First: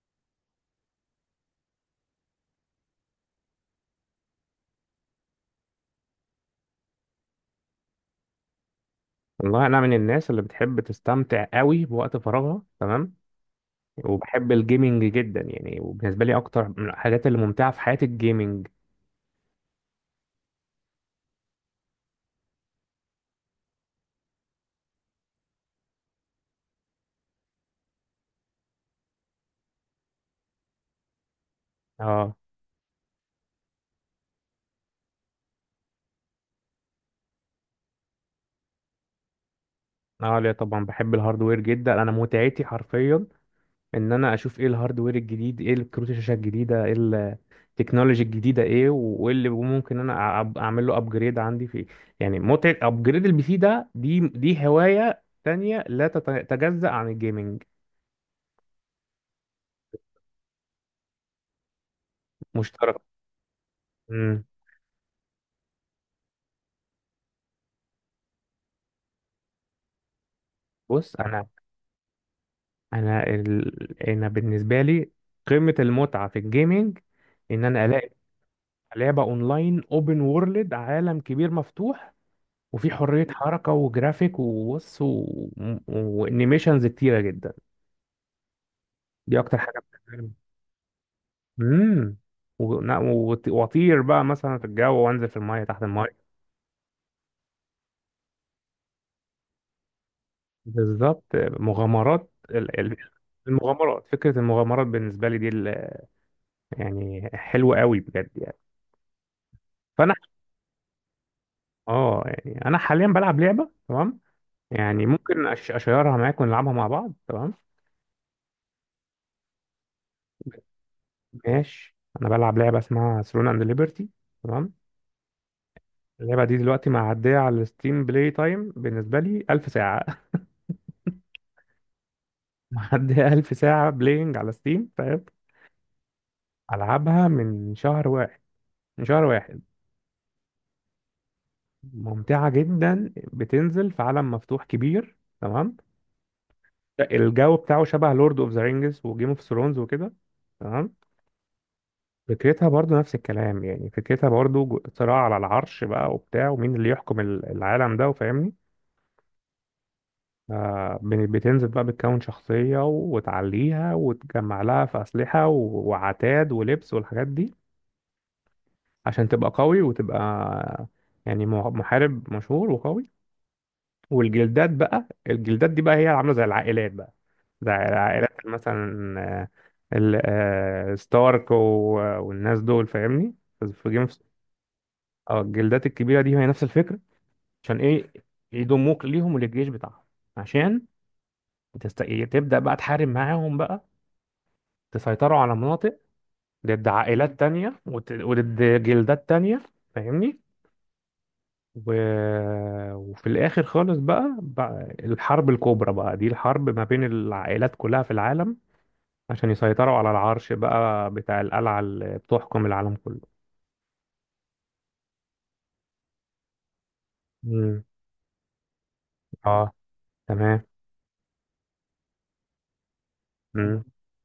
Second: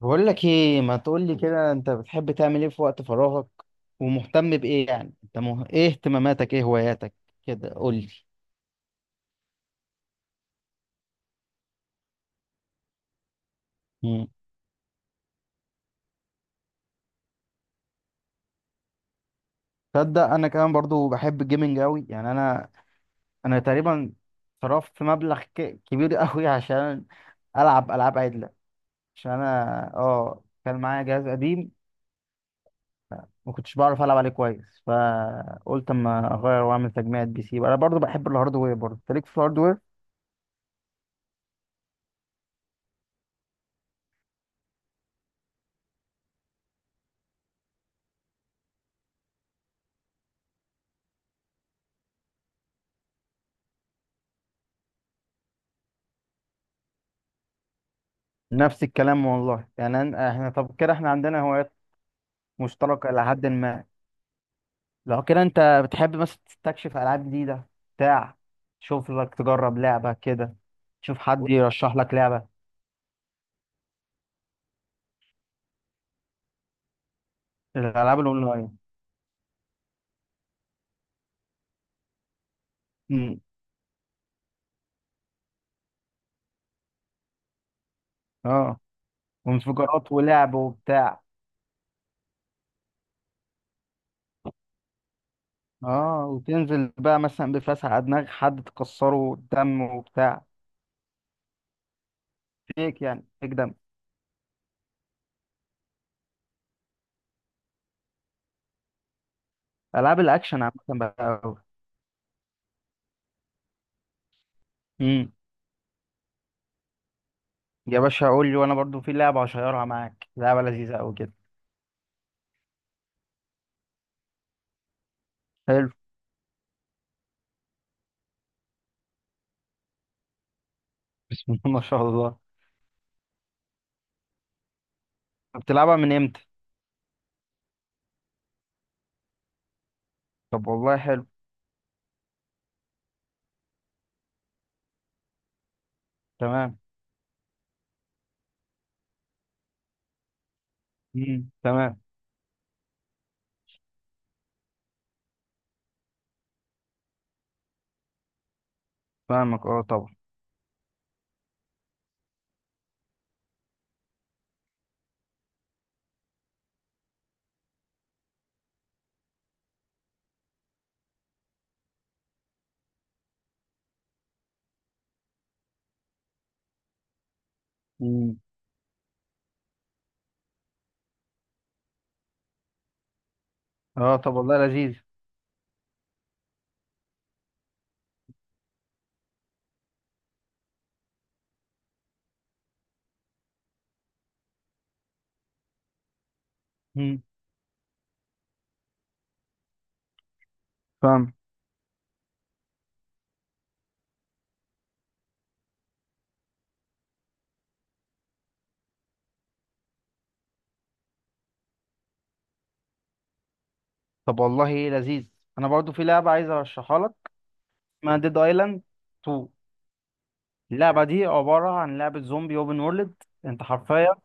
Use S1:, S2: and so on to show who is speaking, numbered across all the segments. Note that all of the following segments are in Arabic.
S1: بقول لك ايه، ما تقول لي كده. انت بتحب تعمل ايه في وقت فراغك، ومهتم بايه؟ يعني انت ايه اهتماماتك، ايه هواياتك؟ كده قول لي.
S2: والله انا من الناس اللي بتحب تستمتع قوي بوقت فراغها، تمام.
S1: مم.
S2: وبحب الجيمنج جدا يعني، وبالنسبه لي اكتر من الحاجات اللي ممتعه في حياتي الجيمنج.
S1: تصدق انا كمان برضو بحب الجيمنج قوي. يعني انا تقريبا صرفت مبلغ كبير قوي عشان العب العاب عدله. عشان انا اه كان معايا جهاز قديم،
S2: اه
S1: ما كنتش بعرف العب عليه كويس، فقلت اما اغير واعمل تجميعة بي سي. انا برضو بحب الهاردوير، برضو أنت ليك في الهاردوير؟
S2: اه لا طبعا بحب الهاردوير جدا. انا متعتي حرفيا ان انا اشوف ايه الهاردوير الجديد، ايه الكروت الشاشه الجديده، ايه التكنولوجي الجديده، ايه وايه اللي ممكن انا اعمل له ابجريد عندي فيه. يعني متعه ابجريد البي سي ده دي هوايه تانية لا تتجزأ عن الجيمنج.
S1: نفس الكلام والله. يعني احنا طب كده احنا عندنا هوايات
S2: مشترك.
S1: مشتركة إلى حد ما.
S2: امم
S1: لو كده أنت بتحب مثلا تستكشف ألعاب جديدة؟ بتاع، تشوف لك تجرب لعبة كده،
S2: بص،
S1: تشوف حد يرشح لك لعبة؟
S2: انا بالنسبه لي قمه المتعه في الجيمنج ان انا الاقي
S1: الألعاب الأونلاين.
S2: لعبه اونلاين اوبن وورلد، عالم كبير مفتوح، وفي حريه
S1: أمم،
S2: حركه وجرافيك، وبص، وانيميشنز كتيره جدا.
S1: أه
S2: دي اكتر حاجه
S1: وانفجارات
S2: بتعجبني.
S1: ولعب وبتاع.
S2: امم واطير بقى مثلا في الجو، وانزل في المايه، تحت المايه.
S1: أه وتنزل بقى مثلا بفلاس على دماغ حد تكسره دم وبتاع،
S2: بالظبط، مغامرات
S1: فيك يعني فيك دم.
S2: المغامرات. فكره المغامرات بالنسبه لي دي يعني حلوه قوي بجد يعني. فانا،
S1: ألعاب الأكشن عامة بقى أوي.
S2: اه يعني انا حاليا بلعب لعبه، تمام؟ يعني
S1: أمم،
S2: ممكن اشيرها معاك ونلعبها مع بعض، تمام.
S1: يا باشا قول لي، وأنا برضو في لعبة هشيرها معاك، لعبة لذيذة أوي كده.
S2: ماشي، انا بلعب لعبه اسمها ثرون اند ليبرتي، تمام.
S1: حلو.
S2: اللعبه دي دلوقتي معديه على الستيم، بلاي تايم بالنسبه لي 1000 ساعه
S1: بسم الله ما شاء الله.
S2: معديه 1000 ساعه بلاينج على ستيم. طيب،
S1: بتلعبها من إمتى؟
S2: العبها من شهر واحد، من شهر واحد.
S1: طب والله حلو.
S2: ممتعه جدا، بتنزل في عالم مفتوح كبير، تمام.
S1: تمام.
S2: الجو بتاعه شبه لورد اوف ذا رينجز وجيم اوف ثرونز وكده. تمام.
S1: مم. تمام.
S2: فكرتها برضو نفس الكلام، يعني فكرتها برضو صراع على العرش بقى وبتاع، ومين اللي يحكم العالم ده، وفاهمني؟
S1: فاهمك اه طبعا.
S2: بتنزل بقى، بتكون شخصية وتعليها وتجمع لها في أسلحة وعتاد ولبس والحاجات دي عشان تبقى قوي وتبقى يعني محارب مشهور وقوي. والجلدات بقى، الجلدات دي بقى هي عاملة زي العائلات بقى، زي
S1: مم.
S2: العائلات مثلا. آه، ستارك والناس دول، فاهمني؟ في جيم
S1: اه
S2: اوف.
S1: طب والله لذيذ.
S2: اه، الجلدات الكبيرة دي هي نفس الفكرة. عشان ايه؟ يضموك ليهم وللجيش بتاعهم، عشان تبدأ بقى تحارب معاهم بقى، تسيطروا على مناطق ضد
S1: مم.
S2: عائلات تانية وضد جلدات تانية. فاهمني؟
S1: فاهم.
S2: و... وفي الآخر خالص بقى، الحرب الكبرى بقى، دي الحرب ما بين العائلات كلها في العالم عشان يسيطروا على العرش بقى بتاع القلعة اللي بتحكم العالم كله.
S1: طب والله لذيذ. انا برضو في لعبه عايز ارشحها لك،
S2: مم.
S1: اسمها ديد ايلاند 2.
S2: اه، تمام.
S1: اللعبه دي عباره عن لعبه زومبي اوبن وورلد. انت
S2: مم.
S1: حرفيا،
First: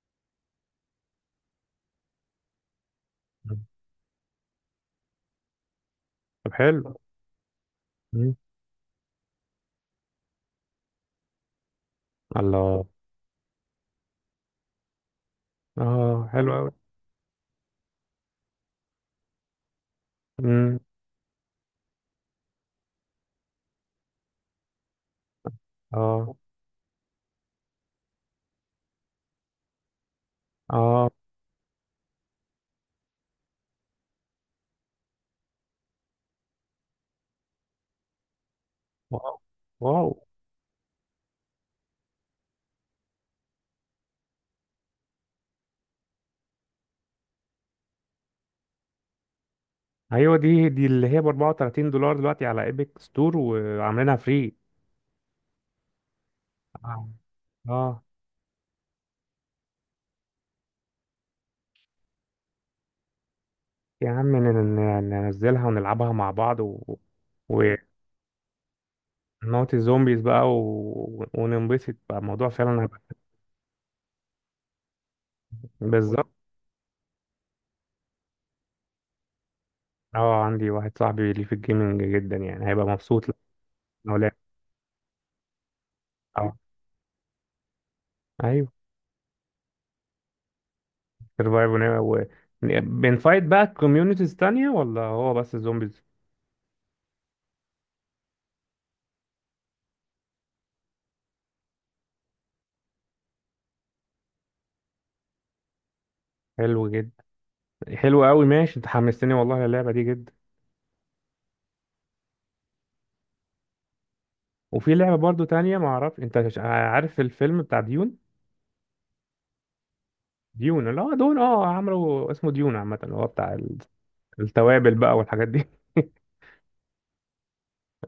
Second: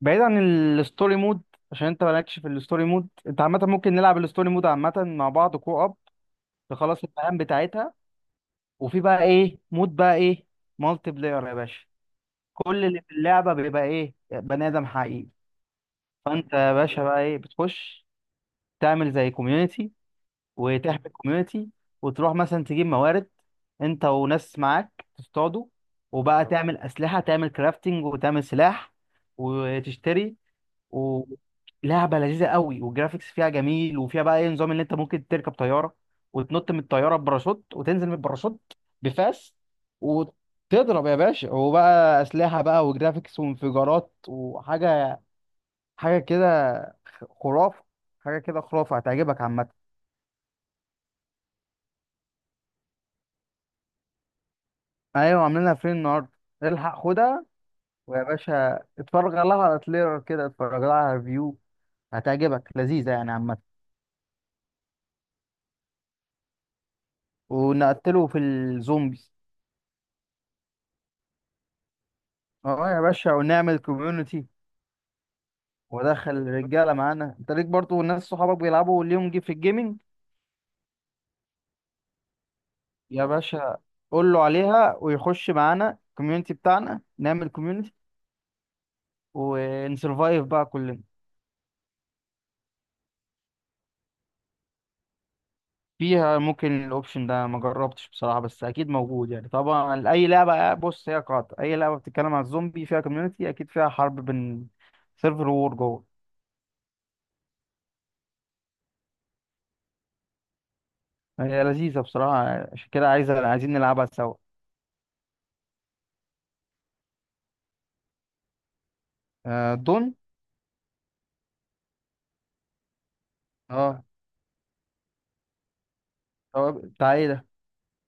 S1: بعيد عن الستوري مود، عشان انت مالكش في الستوري مود. انت
S2: مم.
S1: عامه ممكن نلعب الستوري مود عامه مع بعض كو اب،
S2: طب حلو.
S1: تخلص المهام بتاعتها.
S2: مم.
S1: وفي بقى ايه، مود بقى ايه، مالتي بلاير يا باشا. كل
S2: الله.
S1: اللي في اللعبه بيبقى ايه، بني ادم حقيقي.
S2: اه، حلو
S1: فانت
S2: قوي.
S1: يا باشا بقى ايه بتخش تعمل زي كوميونتي، وتحمل كوميونتي، وتروح مثلا تجيب موارد انت وناس معاك تصطادوا،
S2: اه.
S1: وبقى تعمل اسلحه، تعمل كرافتنج وتعمل سلاح وتشتري.
S2: اه.
S1: ولعبه لذيذه قوي، والجرافيكس فيها جميل، وفيها بقى ايه نظام ان انت ممكن تركب طياره وتنط من الطياره بباراشوت وتنزل من الباراشوت
S2: واو،
S1: بفاس
S2: واو.
S1: وتضرب يا باشا. وبقى اسلحه بقى وجرافيكس وانفجارات وحاجه، حاجه كده خرافه. حاجه كده خرافه، هتعجبك عامه.
S2: ايوه، دي اللي هي ب $34 دلوقتي على ايبك ستور، وعاملينها فري.
S1: ايوه عاملينها فين النهارده، الحق
S2: اه.
S1: خدها.
S2: آه.
S1: ويا باشا اتفرج لها على تريلر كده، اتفرج لها على ريفيو، هتعجبك، لذيذه يعني عامه.
S2: يا عم، ننزلها ونلعبها مع بعض،
S1: ونقتله في الزومبيز.
S2: ونموت الزومبيز بقى، وننبسط بقى. الموضوع فعلا
S1: اه
S2: هيبقى.
S1: يا باشا ونعمل كوميونتي.
S2: بالظبط.
S1: ودخل الرجاله معانا. انت ليك برضه ناس صحابك بيلعبوا ليهم جي في الجيمنج؟
S2: اه، عندي واحد صاحبي ليه في الجيمنج جدا، يعني هيبقى مبسوط
S1: يا باشا
S2: لو لعب.
S1: قول له عليها ويخش معانا
S2: اه،
S1: الكوميونتي بتاعنا، نعمل كوميونتي.
S2: ايوه.
S1: ونسرفايف بقى كلنا.
S2: سرفايف و... بنفايت بقى كوميونيتيز تانية، ولا هو بس الزومبيز؟
S1: فيها ممكن الاوبشن ده ما جربتش بصراحه، بس اكيد موجود. يعني طبعا اي لعبه، بص هي قاطع اي لعبه بتتكلم عن الزومبي فيها كوميونتي، اكيد فيها حرب بين سيرفر وور جوه.
S2: حلو جدا. حلو قوي. ماشي، انت حمستني والله اللعبة دي جدا.
S1: هي لذيذه بصراحه، عشان كده عايزه عايزين نلعبها سوا.
S2: وفي لعبة برضو تانية، ما اعرف انت عارف الفيلم بتاع ديون؟
S1: آه دون.
S2: ديون اللي هو دون، عمرو اسمه ديون عامة، اللي هو بتاع
S1: اه
S2: التوابل بقى والحاجات دي
S1: هو بتاع ايه ده؟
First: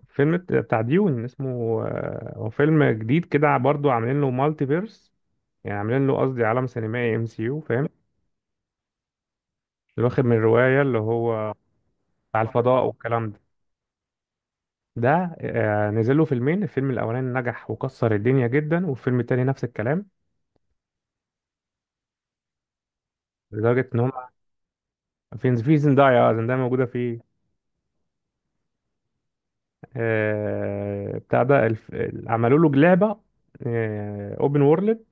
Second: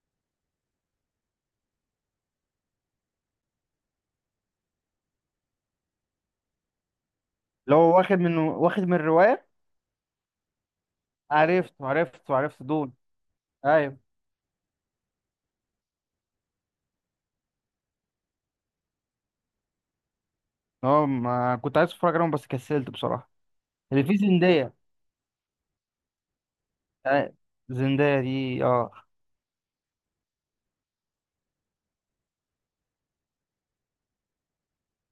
S2: فيلم بتاع ديون اسمه، هو فيلم جديد كده برضو عاملين له مالتي فيرس، يعني عاملين له، قصدي، عالم سينمائي ام سي يو،
S1: اللي
S2: فاهم؟
S1: هو واخد من، واخد من الروايه.
S2: اللي واخد من الرواية، اللي هو
S1: عرفت عرفت
S2: بتاع
S1: عرفت،
S2: الفضاء
S1: دون.
S2: والكلام ده.
S1: ايوه.
S2: ده، نزل له فيلمين، الفيلم الاولاني نجح وكسر الدنيا جدا، والفيلم التاني نفس الكلام،
S1: اه ما كنت عايز اتفرج عليهم بس كسلت بصراحه.
S2: لدرجة ان
S1: اللي
S2: هم
S1: فيه زندية.
S2: في زندايا، زندايا موجودة فيه.
S1: آه، زندية دي اه.
S2: بتاع ده، عملوا له لعبة اوبن وورلد،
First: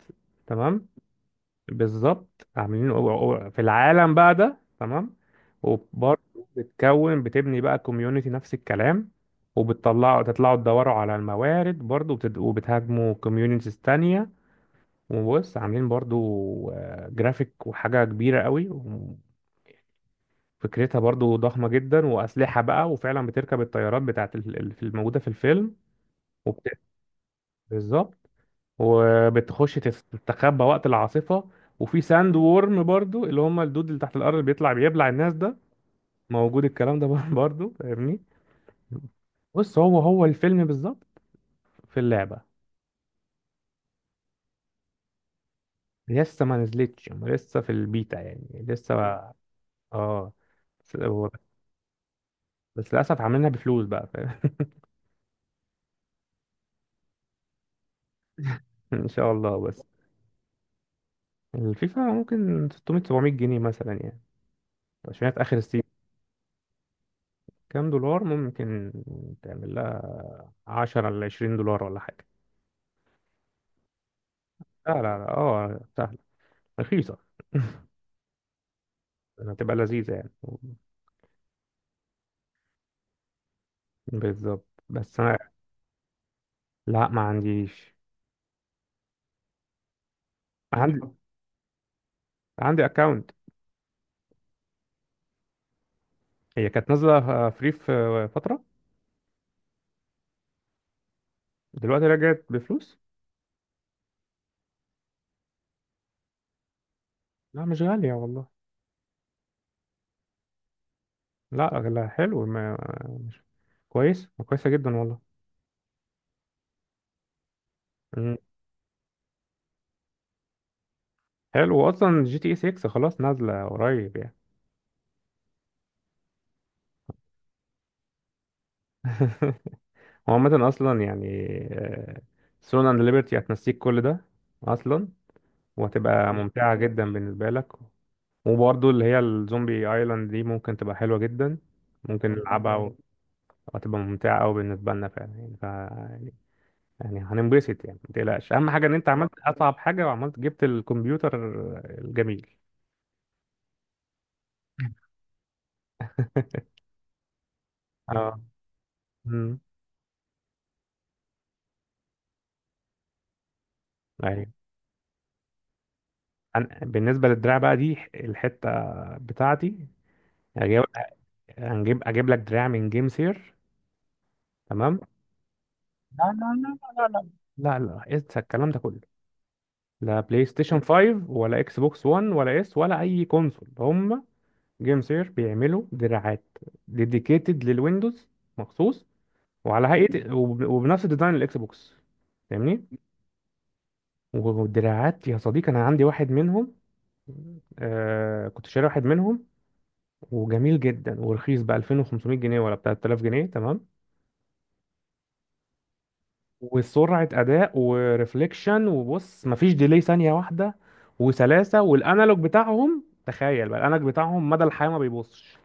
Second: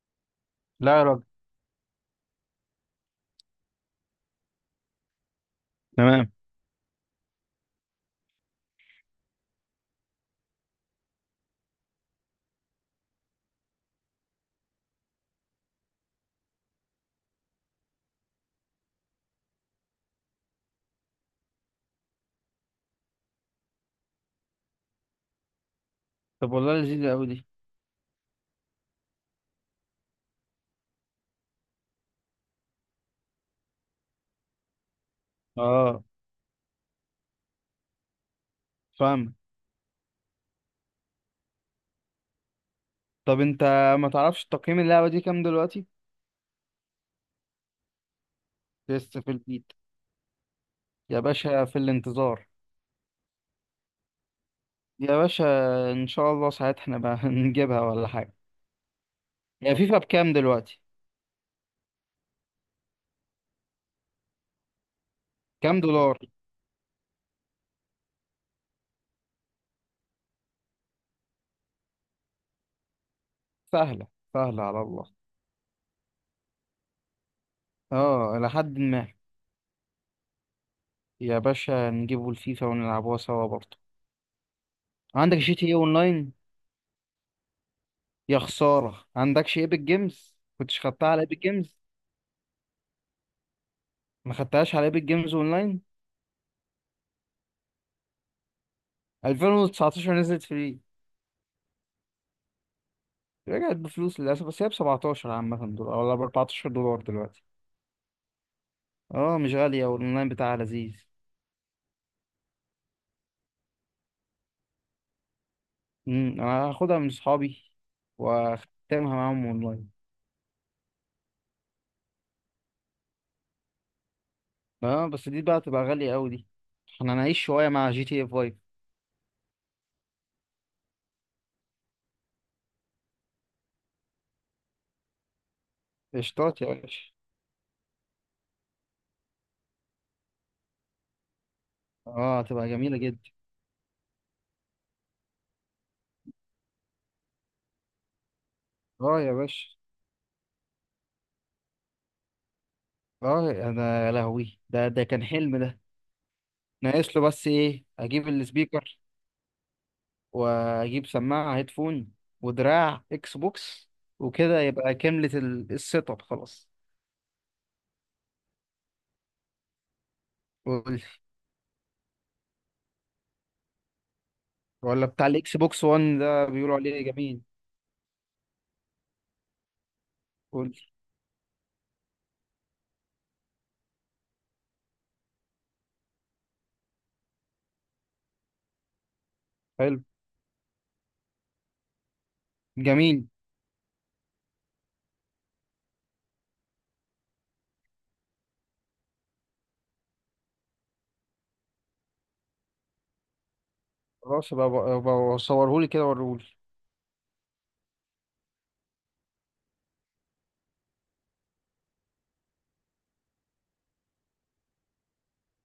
S2: تمام.
S1: لا يا راجل.
S2: بالظبط، عاملين في العالم بقى ده، تمام. وبرضه
S1: تمام.
S2: بتكون بتبني بقى كوميونتي، نفس الكلام. وبتطلعوا، تطلعوا تدوروا على الموارد برضه، وبتهاجموا كوميونيتيز تانية. وبص، عاملين برضه جرافيك وحاجة كبيرة قوي. وفكرتها برضه ضخمة جدا، وأسلحة بقى، وفعلا بتركب الطيارات بتاعت الموجودة في الفيلم.
S1: طب والله
S2: وبت...
S1: لذيذة أوي دي.
S2: بالظبط، وبتخش تستخبى وقت العاصفة. وفي ساند وورم برضو، اللي هم الدود اللي تحت الأرض، اللي بيطلع بيبلع الناس ده.
S1: اه
S2: موجود الكلام ده برضو فاهمني؟
S1: فاهم.
S2: بص، هو هو الفيلم بالظبط في اللعبة.
S1: طب انت ما تعرفش تقييم اللعبة دي كام دلوقتي؟
S2: لسه ما نزلتش، هم لسه في البيتا، يعني لسه
S1: لسه في البيت.
S2: اه، بس
S1: يا باشا في الانتظار.
S2: بس للأسف عاملينها بفلوس بقى، فاهم؟
S1: يا باشا ان شاء الله ساعتها احنا بقى نجيبها ولا حاجة.
S2: إن شاء الله،
S1: هي
S2: بس.
S1: فيفا بكام دلوقتي؟
S2: الفيفا ممكن 600 700 جنيه مثلا يعني، عشان هي في آخر
S1: كام
S2: السيزون.
S1: دولار؟
S2: كام دولار ممكن تعمل لها؟ 10 ل $20 ولا حاجة.
S1: سهلة، سهلة على
S2: لا لا
S1: الله.
S2: لا، اه، رخيصة.
S1: اه لحد ما.
S2: يعني هتبقى لذيذة يعني.
S1: يا باشا نجيبوا الفيفا ونلعبوها سوا برضه.
S2: بالظبط، بس
S1: عندك
S2: أنا.
S1: جي تي ايه اونلاين؟
S2: لا، ما عنديش.
S1: يا خسارة، عندكش ايبك جيمز؟ كنتش خدتها
S2: عندي،
S1: على ايبك جيمز؟
S2: أكاونت.
S1: ما خدتهاش على ايبك جيمز اونلاين؟
S2: هي كانت نازلة فري في فترة،
S1: 2019 نزلت فري.
S2: دلوقتي رجعت بفلوس.
S1: رجعت بفلوس للأسف، بس هي ب 17 عامة دولار ولا ب 14 دولار دلوقتي.
S2: لا، مش غالية والله.
S1: اه مش غالية، والأونلاين بتاعها لذيذ.
S2: لا لا، حلو، ما، مش كويس كويسة جدا والله.
S1: أنا هاخدها من صحابي
S2: مم.
S1: وأختمها معاهم أونلاين.
S2: حلو. أصلا جي تي اي 6 خلاص نازلة قريب يعني.
S1: اه بس دي بقى تبقى غالية أوي دي، احنا هنعيش شوية مع جي تي اف 5.
S2: هو عامة أصلا يعني، سون أند ليبرتي هتنسيك كل ده أصلا، وهتبقى
S1: قشطات يا
S2: ممتعة
S1: باشا.
S2: جدا بالنسبة لك. وبرضه اللي هي الزومبي ايلاند دي ممكن تبقى حلوة جدا، ممكن
S1: اه هتبقى
S2: نلعبها
S1: جميلة جدا.
S2: وهتبقى ممتعة أوي بالنسبة لنا فعلا، يعني ف يعني، يعني هننبسط يعني. ما تقلقش، أهم حاجة إن أنت
S1: اه
S2: عملت
S1: يا باشا.
S2: أصعب حاجة، وعملت جبت الكمبيوتر الجميل.
S1: اه انا يا لهوي، ده كان حلم ده. ناقص له بس ايه، اجيب
S2: اه.
S1: السبيكر
S2: امم
S1: واجيب سماعة هيدفون ودراع اكس بوكس،
S2: ايوه.
S1: وكده يبقى كاملة السيت اب خلاص.
S2: بالنسبه للدراع بقى دي الحته بتاعتي. هجيب
S1: قول لي.
S2: هنجيب اجيب لك دراع من جيم سير، تمام.
S1: ولا بتاع الاكس بوكس 1
S2: لا
S1: ده
S2: لا
S1: بيقولوا
S2: لا
S1: عليه
S2: لا لا،
S1: جميل؟
S2: لا لا لا، انسى الكلام ده كله. لا بلاي
S1: قول
S2: ستيشن
S1: لي.
S2: 5، ولا اكس بوكس 1، ولا اس، ولا اي كونسول هم. جيم سير بيعملوا دراعات ديديكيتد للويندوز، مخصوص، وعلى
S1: حلو.
S2: هيئه وبنفس ديزاين الاكس بوكس. فاهمني؟
S1: جميل.
S2: والدراعات يا صديقي انا عندي واحد منهم. كنت شاري واحد منهم، وجميل جدا ورخيص ب 2500 جنيه ولا بتاع 3000 جنيه، تمام.
S1: خلاص بقى صورهولي كده وريهولي.
S2: وسرعة أداء، وريفليكشن، وبص مفيش ديلي ثانية واحدة. وسلاسة. والأنالوج بتاعهم، تخيل بقى الأنالوج بتاعهم مدى الحياة ما بيبصش.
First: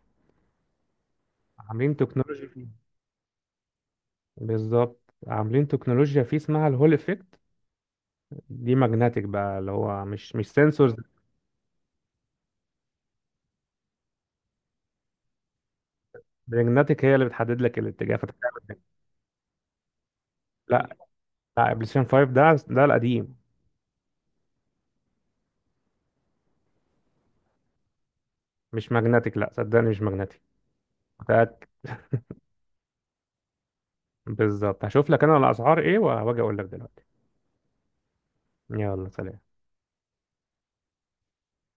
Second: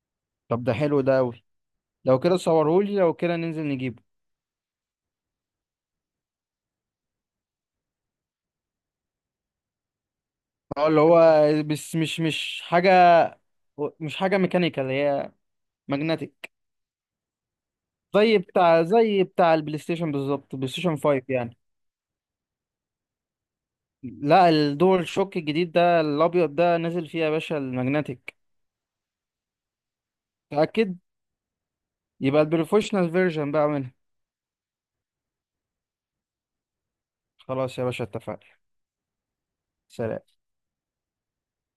S1: طب ده حلو ده قوي.
S2: عاملين
S1: لو كده
S2: تكنولوجيا فيه.
S1: صورهولي، لو كده ننزل نجيبه.
S2: بالظبط، عاملين تكنولوجيا فيه اسمها الهول افكت. دي ماجنتيك بقى، اللي هو مش
S1: اه
S2: سنسورز،
S1: اللي هو، بس مش حاجة، مش حاجة ميكانيكال هي، ماجنتيك.
S2: ماجنتيك. هي اللي بتحدد لك الاتجاه
S1: زي
S2: فتعمل كده.
S1: بتاع، زي بتاع البلاي ستيشن بالظبط، بلاي
S2: لا
S1: ستيشن 5 يعني.
S2: لا، بلاي ستيشن 5 ده القديم.
S1: لا الدول شوك الجديد ده الابيض ده نزل فيه يا باشا الماجنتيك.
S2: مش ماجنتيك، لا صدقني مش ماجنتيك.
S1: متأكد؟
S2: متأكد.
S1: يبقى البروفيشنال فيرجن بقى منها.
S2: بالظبط، هشوف لك انا الاسعار ايه، وهاجي اقول لك دلوقتي.
S1: خلاص يا باشا اتفقنا.
S2: يلا، سلام.
S1: سلام.